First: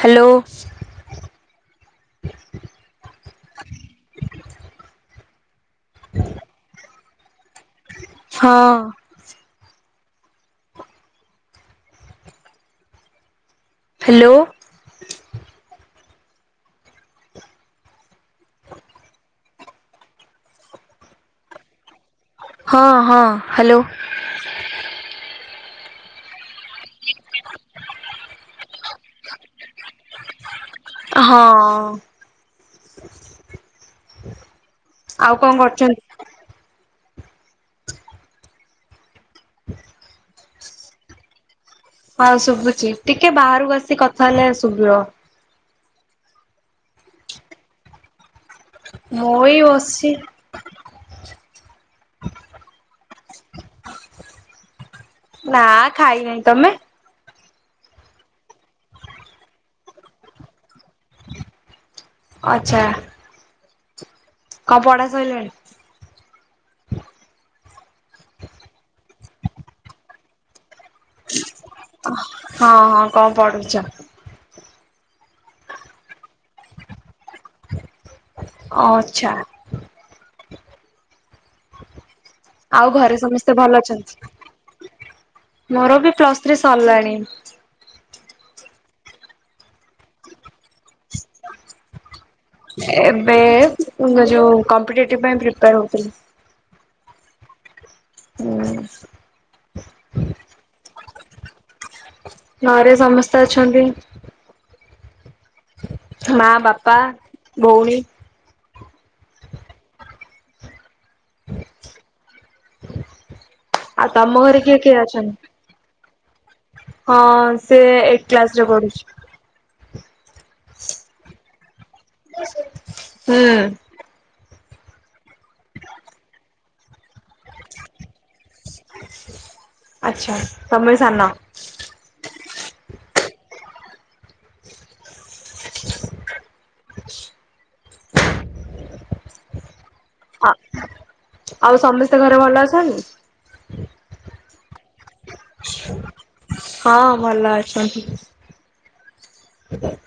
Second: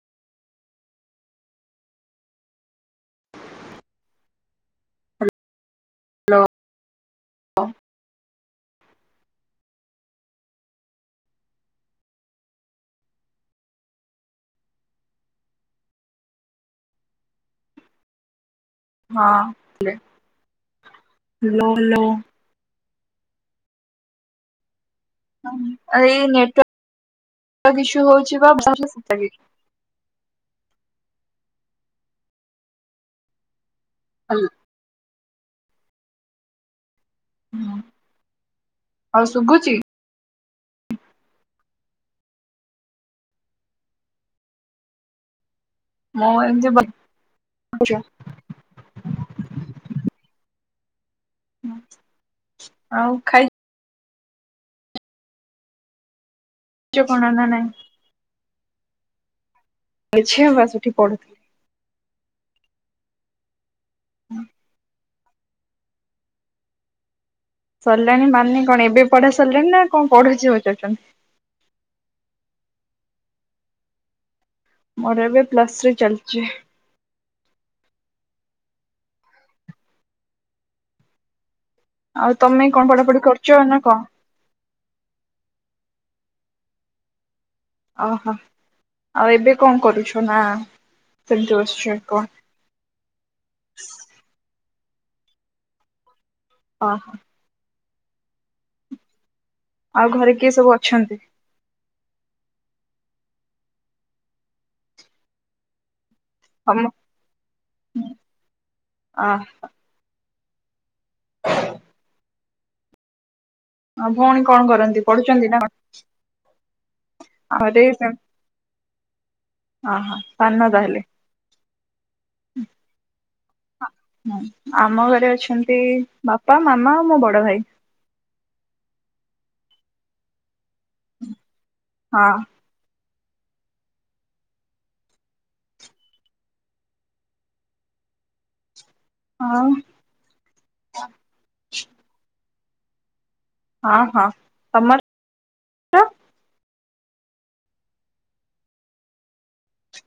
Hello. Hello [inaudible] ହଁ। Hello. ହଁ ଲୋ ଲୋ। ହଁ ହଁ ହ୍ୟାଲୋ। ଏଇ ନେଟୱର୍କ୍ ଇସସୁ ହଉଛି ପା ହଁ। ଆଉ କଣ କରୁଛନ୍ତି? ହଉ ଶୁଗୁଚି? ହଁ ଶୁଭୁଛି ଟିକେ ବାହାରକୁ ଆସି କଥା ହେଲେ ଶୁଭିବ। ମୁଁ ଏମିତି ବସିଚି ଆଛା। ମୁ ଏଇ ବସିଚି। ଆଉ ଖାଇ ନା ଖାଇ ନାଇଁ ତମେ? [inaudible] [inaudible] ବା ସେଠି ପଢ଼ ଆଚ୍ଛା। [inaudible] କଣ ପଢ଼ା ସଇଲାଣି। ସରିଲାଣି ମାନେ କଣ ଏବେ ପଢ଼ା ସରିଲାଣି ନା କଣ ପଢ଼ୁଚି ପଚାରୁଚ। ହଁ ହଁ କଣ ପଢୁଛ? ମୋର ଏବେ ପ୍ଲସ ଥ୍ରି ଚାଲିଛି। ଅଛା। ଆଉ ତମେ କଣ ଆଉ ଘରେ ପଢାପଢି କରୁଛ ସମସ୍ତେ ନା ଭଲ କଣ? ଅଛନ୍ତି ମୋର ବି ପ୍ଲସ୍ ଥ୍ରୀ ସରିଲାଣି। ଓହୋ ଆଉ ଏବେ କଣ କରୁଛ ନା ସେମିତି ବସୁଛ କଣ। ଏବେ ଯୋଉ କମ୍ପିଟେଟିଭ ପାଇଁ ପ୍ରିପେୟାର ହଉଥିଲି। ହଁ। [unintelligible] ଆଉ ଘରେ କିଏ ସବୁ ଅଛନ୍ତି? ଘରେ ସମସ୍ତେ ଅଛନ୍ତି। ମା ତମ ବାପା ଭଉଣୀ। ହ। [unintelligible] ଆଉ ତମ ଭଉଣୀ ଘରେ କଣ କିଏ କିଏ କରନ୍ତି ଅଛନ୍ତି? ପଢୁଛନ୍ତି ନା? ହଁ ଘରେ ସେ ଏଇଟ୍ କ୍ଲାସରେ ପଢୁଛି। ଓହୋ ସାନ ତାହାଲେ? ହୁଁ। ଆମ ଘରେ ଅଛନ୍ତି ବାପା ମାମା ଆଉ ମୋ ବଡ ଭାଇ। ଆଚ୍ଛା। ତମେ ସାନ? ହଁ। ଆଉ ଆଉ ସମସ୍ତେ ଘରେ ଭଲ ଅଛନ୍ତି? ହଁ ହଁ। ତମର? ହଁ ଭଲ ଅଛନ୍ତି। [unintelligible]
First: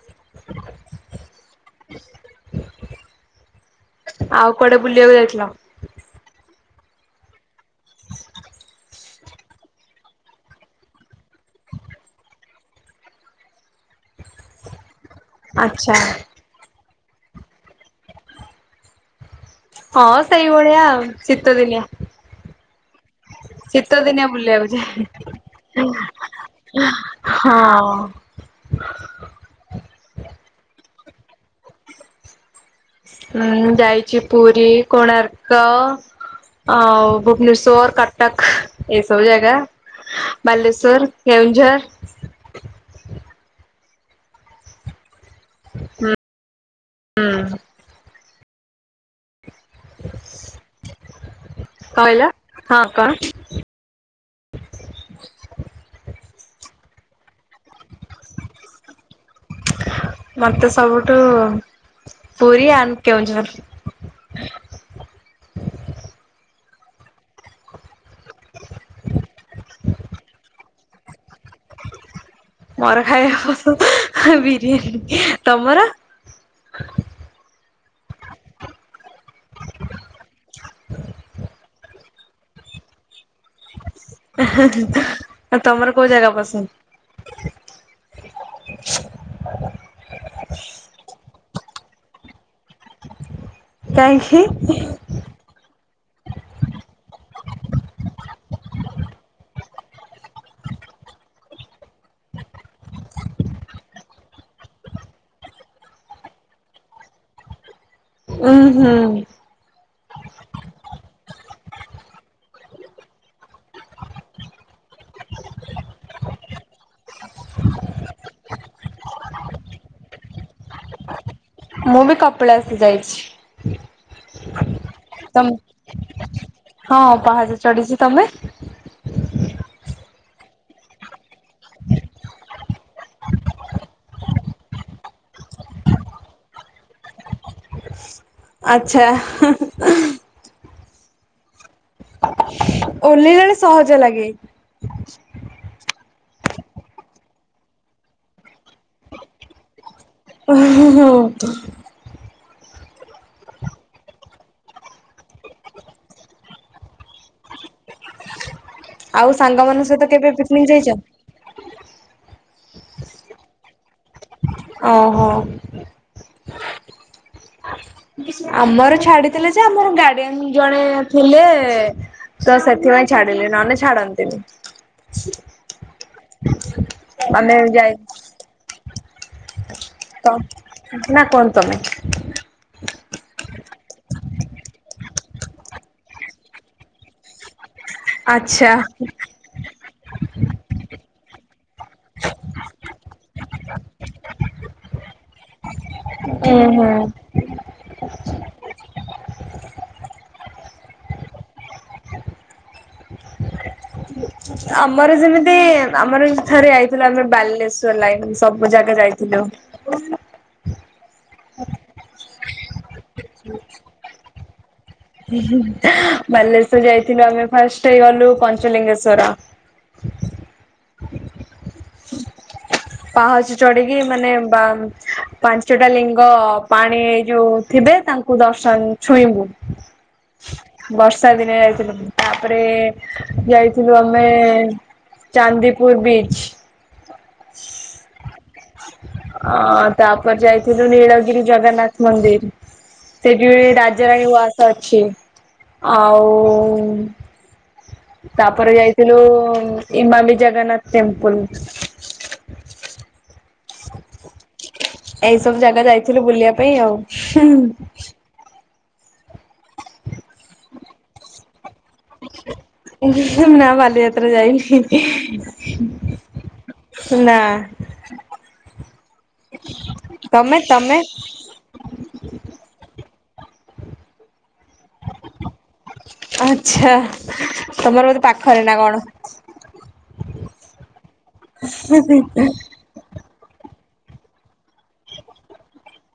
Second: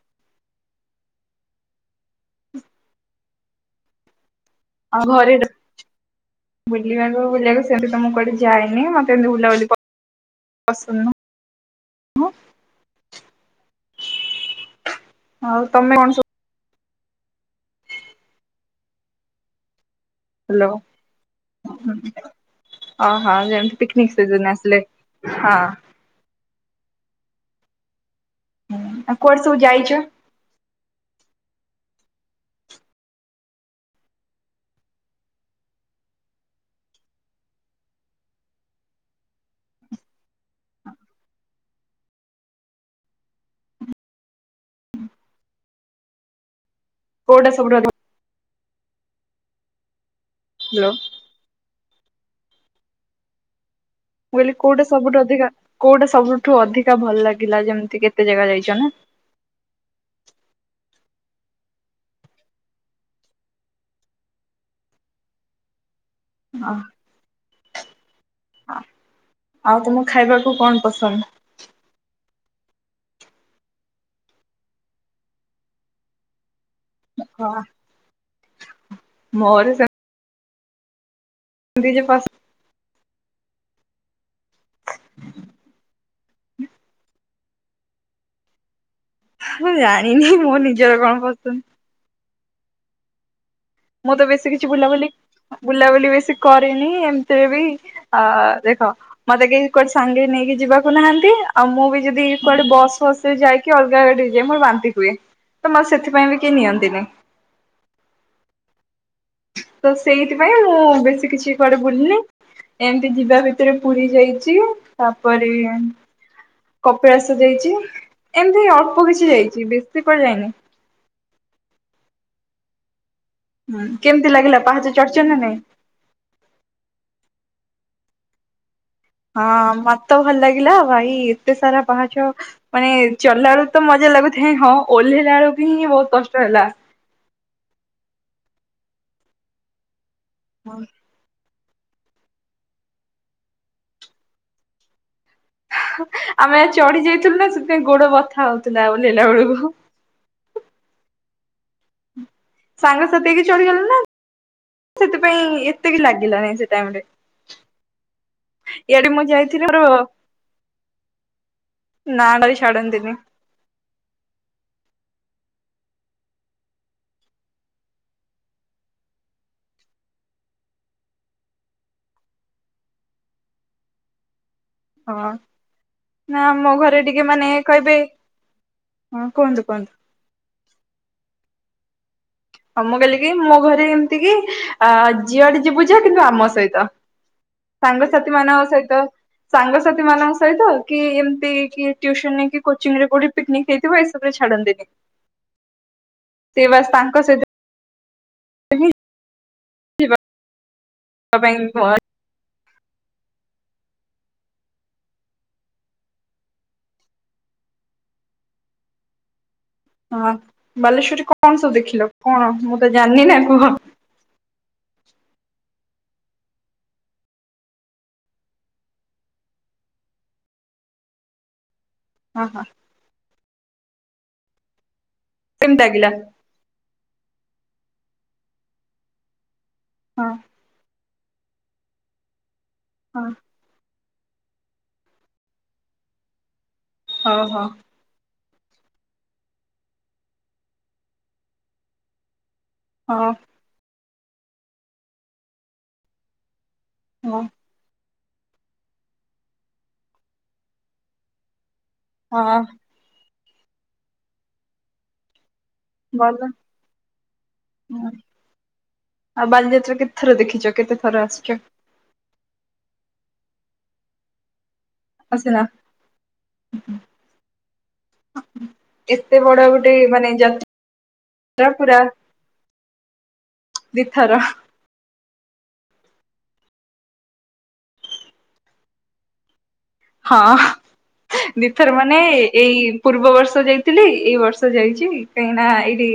ଆଉ କୁଆଡେ ଆ ବୁଲିବାକୁ ଘରେ ଯାଇଥିଲ? ବୁଲିବାକୁ ବୁଲିବାକୁ ସେମିତି ତ ମୁଁ କଆଡେ ଯାଇନି ମତେ ଏମିତି ବୁଲାବୁଲି ପ ପାସନ୍ଦନୁହଁ। ଆଉ ଆଚ୍ଛା ତମେ କଣ ସବୁ ହଁ ହାଲୋ ସେଇଭଳିଆ ଶୀତ ଦିନିଆ। ଓହୋ ଯେମିତି ଶୀତ ପିକନିକ ଦିନିଆ ସିଜନ ଆସିଲେ ବୁଲିବାକୁ ଯାଏ। ହଁ ହଁ। ଆଉ କୁଆଡେ ସବୁ ଯାଇଛ? ମୁଁ ଯାଇଛି ପୁରୀ କୋଣାର୍କ। ଆଉ ଭୁବନେଶ୍ୱଵର କଟକ ଏ ସବୁ ଜାଗା ବାଲେଶ୍ଵର କେଉଁଝର। ହୁଁ। କୋଉଟା [unintelligible] [unintelligible] ହ୍ୟାଲୋ। କଣ କହିଲ? ହଁ କଣ? ମୁଁ କହିଲି କୋଉଟା ସବୁଠୁ ଅଧିକା କୋଉଟା ସବୁଠୁ ଅଧିକା ଭଲ ଲାଗିଲା ଯେମିତି କେତେ ଜାଗା ଯାଇଛ ନା? ମତେ ସବୁଠୁ ପୁରୀ ଆଣ୍ଡ କେଉଁଝର। ହଁ ଆଉ ତମକୁ ଖାଇବାକୁ କଣ ପସନ୍ଦ? ବରା ଖାଇବାକୁ ପସନ୍ଦ ବିରିୟାନୀ ତମର କଣ? ମୋର ସେମିତି [unintelligible] [unintelligible] ଆଉ ତମର କୋଉ ଜାଗା ପସନ୍ଦ? ମୁଁ ଜାଣିନି ମୋ ନିଜର କଣ ପସନ୍ଦ। ମୁଁ ତ କାହିଁକି? ବେଶୀ କିଛି ବୁଲାବୁଲି ବୁଲାବୁଲି ବେଶୀ କରିନି ଏମିତିରେ ବି ଅ ଦେଖ ମତେ କେହି କୁଆଡେ ସାଙ୍ଗେରେ ନେଇକି ଯିବାକୁ ନାହାନ୍ତି। ଆଉ ମୁଁ ବି ଯଦି କୁଆଡେ ବସ୍ ଫସ୍ ସେ ଯାଇକି ଅଲଗା ଗାଡିରେ ଯାଏ ମୋର ବାନ୍ତି ହୁଏ। ତ ମତେ ସେଥିପାଇଁ ବି କେହି ନିଅନ୍ତିନି। ଉହୁଁ। ତ ସେଇଥିପାଇଁ ମୁଁ ବେଶୀ କିଛି କୁଆଡେ ବୁଲିନି। ଏମତି ଯିବା ଭିତରେ ପୁରୀ ଯାଇଛି। ତାପରେ କପିଳାସ ଯାଇଛି। ଏମତି ଅଳ୍ପ କିଛି ଯାଇଛି ବେଶୀ କୁଆଡେ଼ ଯାଇନି। ମୁଁ ବି କପିଳାସ ଯାଇଛି। ହୁଁ କେମିତି ଲାଗିଲା ପାହାଚ ଚଢିଛ ନା ନାଇଁ? ତମେ ହଁ ପାହାଚ ଚଢଛି। ତମେ? ହଁ ମତେ ତ ଭଲ ଲାଗିଲା ଭାଇ ଏତେ ସାରା ପାହାଚ। ମାନେ ଚଢିଲାବେଳକୁ ତ ମଜା ଲାଗୁଥାଏ, ହଁ ଓହ୍ଲେଇଲା ବେଳକୁ ହିଁ ବହୁତ କଷ୍ଟ ହେଲା। ଆଛା। [unintelligible] ଓହ୍ଲେଇଲାବେଳେ ସହଜ ଲାଗେ। ଆମେ ଚଢି ଯାଇଥିଲୁ ନା, ସେଥିପାଇଁ ଗୋଡ ବଥା ହଉଥିଲା ଓହ୍ଲେଇଲା ବେଳକୁ। ଉଁ ହୁଁ ହୁଁ। ସାଙ୍ଗସାଥୀ ହେଇକି ଚଢିଗଲ ନା ସେଥିପାଇଁ ଏତେବି ଲାଗିଲା ନାହିଁ ସେ ଟାଇମରେ। ଇଆଡେ ମୁଁ ଆଉ ଯାଇଥିଲି ମୋର ସାଙ୍ଗମାନଙ୍କ ସହିତ କେବେ ପିକନିକ ଯାଇଛ? ନାଁ ଟା ବି ଛାଡନ୍ତିନି। ଓହୋ। ଆମର ଛାଡିଥିଲେ ଯେ, ଆମର ଗାର୍ଡିଆନ ଜଣେ ଥିଲେ ତ ସେଥିପାଇଁ ଛାଡିଲେ ନହେଲେ ଛାଡନ୍ତିନି। ହଁ। ନା ଆମ ଘରେ ଟିକେ ମାନେ ଆମେ ଯାଇ କହିବେ, ହଁ, କୁହନ୍ତୁ କୁହନ୍ତୁ। ତ ନା କୁହନ୍ତୁ ତମେ। ହଁ ମୁଁ କହିଲ କିି, ମୋ ଘରେ ଏମିତି କି ଅ ଜିଆଡେ ଯିବୁ ଜା କିନ୍ତୁ ଆମ ସହିତ। ସାଙ୍ଗସାଥି ମାନଙ୍କ ଆଚ୍ଛା। ସହିତ ସାଙ୍ଗସାଥିମାନଙ୍କ ସହିତ କି ଏମିତି କି ଟ୍ୟୁସନ କି କୋଚିଂ ରେ କୋଉଠି ପିକନିକ ହେଇଥିବ, ଏଇସବୁ ରେ ଛାଡନ୍ତିନି। ହୁଁ ସେ ହୁଁ। ବାସ୍ ତାଙ୍କ ସହିତ [inaudible] ତ ପାଇଁ ଭଗବାନ ଆମର ଯେମିତି ଆମର ଥରେ ଯାଇଥିଲୁ ଆମେ ବାଲେଶ୍ୱର ଲାଇନ ସବୁ ଜାଗା ଯାଇଥିଲୁ। ହଁ। ହଁ ବାଲେଶ୍ଵରରେ କଣ ସବୁ ଦେଖିଲ? କଣ ମୁଁ ତ ଜାଣିନ ନା କୁହ। ବାଲେଶ୍ଵର ଯାଇଥିଲୁ ଆମେ ଫାଷ୍ଟ ଗଲୁ ପଞ୍ଚଲିଙ୍ଗେଶ୍ଵର। ହଁ ହଁ। ପାହଚ ଚଢିକି ମାନେ ବା କେମିତି ପାଞ୍ଚଟା ଲାଗିଲା ଲିଙ୍ଗ ପାଣି ଏ ଯୋଉ ଥିବେ, ତାଙ୍କୁ ଦର୍ଶନ ଛୁଇଁବୁ। ହଁ ବର୍ଷା ଦିନେ ଯାଇଥିଲୁ ତାପରେ ହଁ ଯାଇ ଥିଲୁ ଆମେ ଚାନ୍ଦିପୁର ବିଚ୍। ହଁ ହଁ। ଅ ତାପରେ ଯାଇଥିଲୁ ନୀଳଗିରି ଜଗନ୍ନାଥ ମନ୍ଦିର୍। ହଉ ସେଠି ବି ରାଜ ରାଣୀ ଉଆସ ଅଛି ଆଉ ହଉ ତାପରେ ଯାଇଥିଲୁ ଇମାମି ଜଗନ୍ନାଥ୍ ଟେମ୍ପୁଲ୍। ହଁ। ଏଇ ସବୁ ଜାଗା ଯାଇଥିଲୁ ବୁଲିବା ପାଇଁ ଆଉ। ହୁଁ -ହୁଁ। ହୁଁ- ଆଉ ବାଲିଯାତ୍ରା କେତେ ଥର ଦେଖିଚ କେତେ ଥର ଆସିଚ? ଇ- ହିଁ -ନା ବାଲିଯାତ୍ରା ଯାଇନି। ଆସିନା ନା। ଏତେ ବଡ ଗୋଟେ ମାନେ ତମେ ଯାତ୍ ତମେ ତ୍ରା ପୁରା ଦିଥର। ଆଛା ତମର ବୋଧେ ପାଖରେ ନା କଣ? ହଁ ଦିଥର ମାନେ ଏଇ ପୂର୍ବ ବର୍ଷ ଯାଇଥିଲି ଏଇ ବର୍ଷ ଯାଇଚି କାହିଁକିନା ଏଇଠି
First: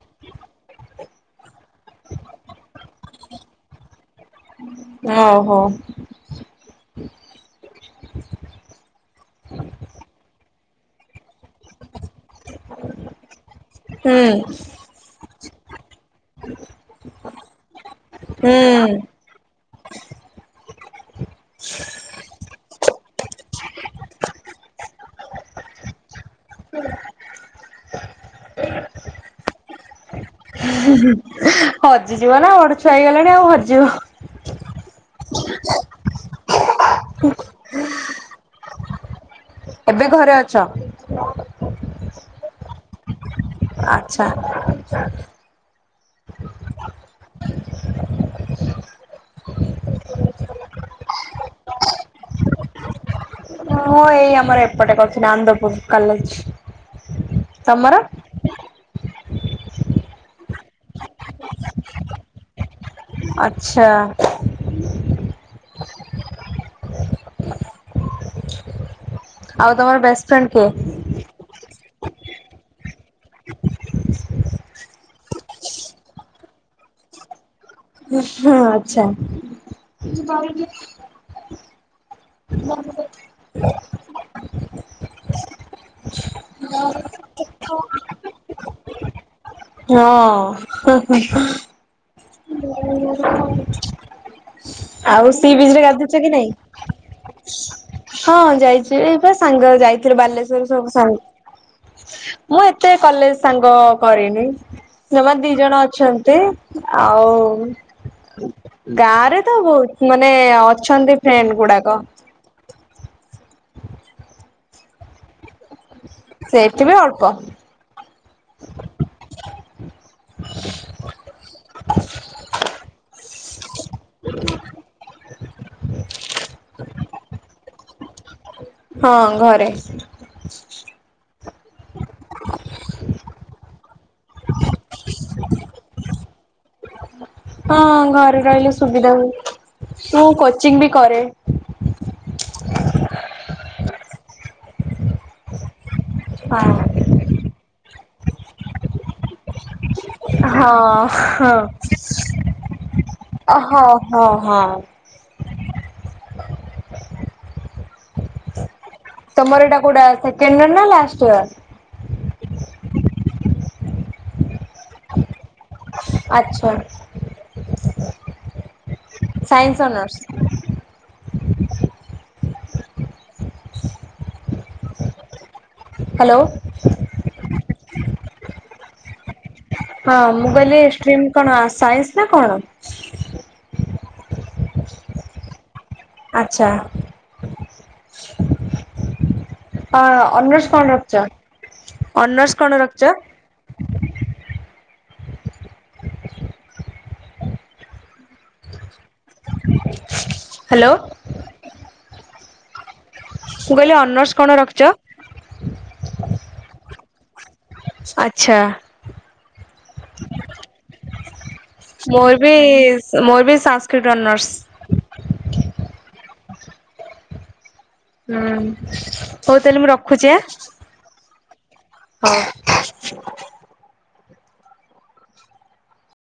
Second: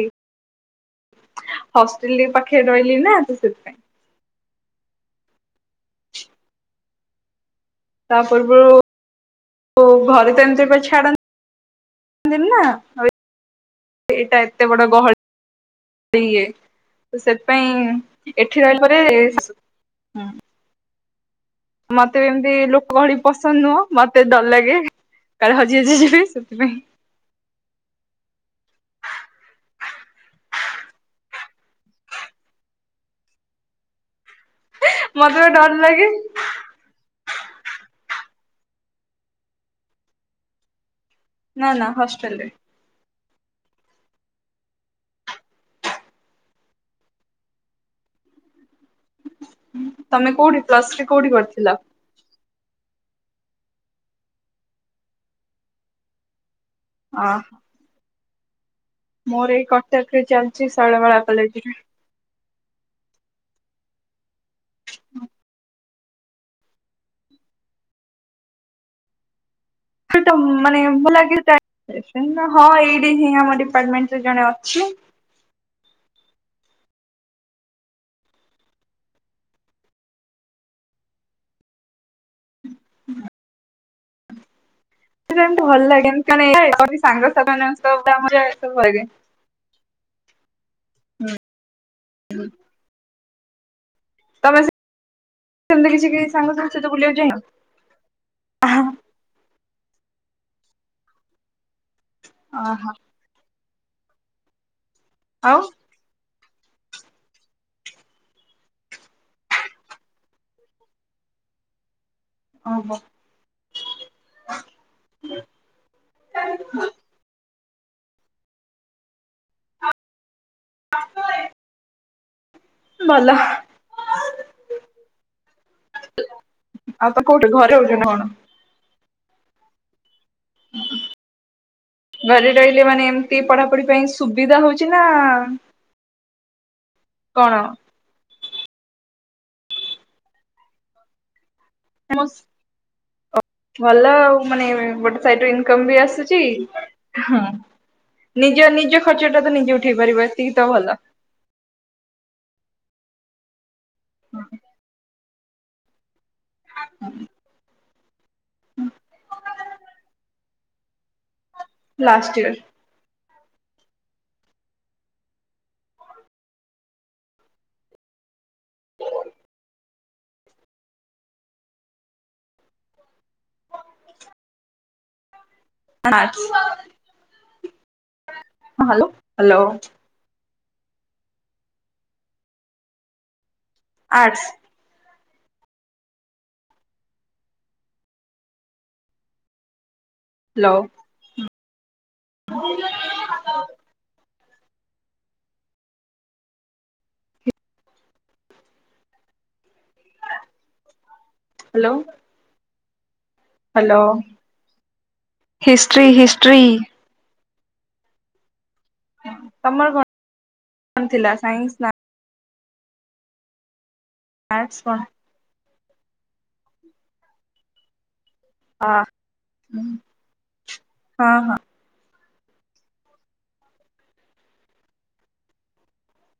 ହଷ୍ଟେଲରେ ଏଇ ପାଖେରେ ରହିଲି ନା ତ ସେଥିପାଇଁ। ଓହୋ। ତା ପୂର୍ବରୁ ଘରେ ତ ଏମିତି କେବେ ଛାଡନ୍ତି [inaudible] ହୁଁ ଏଇଟା ଏତେ ବଡ ଗହଳି। [inaudible] ଇଏ ତ ସେଥିପାଇଁ ଏଠି ହୁଁ। ରହିଲା ପରେ ହୁଁ। ମତେ ଏମତି ଲୋକ ଗହଳି ପସନ୍ଦ୍ ନୁହଁ ମତେ ଡର ଲାଗେ। କାଳେ ହଜି ହାଜି ଯିବି ସେଥିପାଇଁ। ହଜିଯିବ ନା ବଡ ଛୁଆ ହେଇଗଲେଣି ଆଉ ହଜିଯିବ। ମତେ ପା ଡର ଲାଗେ। ଏବେ ଘରେ ଅଛ? ନା ନା ହଷ୍ଟେଲ୍ ରେ। ଆଚ୍ଛା। ତମେ କଉଠି ପ୍ଲସ୍ ଥ୍ରୀ କଉଠି କରିଥିଲ? ମୁଁ ଏଇ ଆମର ଏପଟେ କରୁଥିଲି ଆନନ୍ଦପୁର କଲେଜ୍। ଅଁ। ତମର? ମୋର ଏଇ କଟକ ରେ ଚାଲିଚି ଶୈଳବାଳା କଲେଜ୍ ରେ। ଆଚ୍ଛା। [inaudible] ଆଉ ତମର ବେ [unintelligible] ହଁ ଏଇଠି ହିଁ ଆମ ଡିପାର୍ଟମେଣ୍ଟରେ ଜଣେ ଅଛି। ହୁଁ- ଆଛା। [inaudible] [unintelligible] ହଁ ତମେ [unintelligible] ଆଉ ସି ବିଚ୍ ରେ ସେମିତି କିଛି ଗାଧେଇଚ କି ନାଇଁ? ସାଙ୍ଗସାଥି ସହିତ ବୁଲିବାକୁ ଯାଇନ? ହଁ ଯାଇଚି। ସେ ସାଙ୍ଗ ଯାଇଥିଲୁ ବାଲେଶ୍ଵର ସବୁ ସାଙ୍ଗ- ମୁଁ ଏତେ ଓହୋ କଲେଜ୍ ସାଙ୍ଗ କରିନି ଯମା ଦି ଆଉ ଜଣ ଅଛନ୍ତି ଆଉ ଗାଁ ରେ ତ ବହୁତ୍ ମାନେ ଅଛନ୍ତି ଫ୍ରେଣ୍ଡ୍ ଗୁଡାକ। ଓହୋ। ସେଇଠି ବି ଅଳ୍ପ। ଆସ ଭାରି। ଭଲ। ଆଉ ତ କୋଉଠି ଘରେ ରହୁଚ ନା କଣ? ହଁ ଘରେ। ଘରେ ରହିଲେ ମାନେ ଏମତି ପଢ଼ାପଢ଼ି ପାଇଁ ସୁବିଧା ହଉଚି ନା ଆ ଆ କଣ? ହଁ ଘରେ ରହିଲେ ସୁବିଧା ହୁଏ ମୁଁ କୋଚିଂ ବି କରେ। ଭଲ ଆଉ ମାନେ ଗୋଟେ ସାଇଡ଼ରେ ଇନକମ୍ ବି ଆସୁଚି। ହଁ ନିଜ ନିଜ ଖର୍ଚ୍ଚ ଟା ତ ନିଜେ ଉଠେଇ ପାରିବା। ହଁ ହ ଅ ହଁ ହଁ ହଁ। ହୁଁ ହୁଁ। ତମର ଏଟା କୋଉଟା ସେକେଣ୍ଡ ଇୟର ନା ଲାଷ୍ଟ ଇୟର? Last year. ଆଛା ସାଇନ୍ସ ଅନର୍ସ? କଣ ହ୍ୟାଲୋ ଆର୍ଟ୍ସ ହଁ ହାଲୋ ହାଲୋ ହଁ ମୁଁ କହିଲି ଷ୍ଟ୍ରିମ୍ କଣ ସାଇନ୍ସ ନା କଣ? ଆଟ୍ସ। ଆଚ୍ଛା କଣ ଅନର୍ସ ହ୍ୟାଲୋ କଣ ରଖଚ ଅନର୍ସ କଣ ରଖଚ? ହାଲୋ। ହାଲୋ। ମୁଁ କହିଲି ଅନର୍ସ କଣ ରଖିଚ? History history. ଆଚ୍ଛା। ହଁ ତମର କଣ କଣ ଥିଲା ସାଇନ୍ସ ନା ଆ ମୋର ବି ସ ମୋର ବି ସାଂସ୍କ୍ରିଟ ଅନର୍ସ। ଆର୍ଟ୍ସ କଣ? ହୁଁ ହଁ ହଉ ତାହାଲେ ମୁଁ ରଖୁଚି ଆଁ? ହଁ।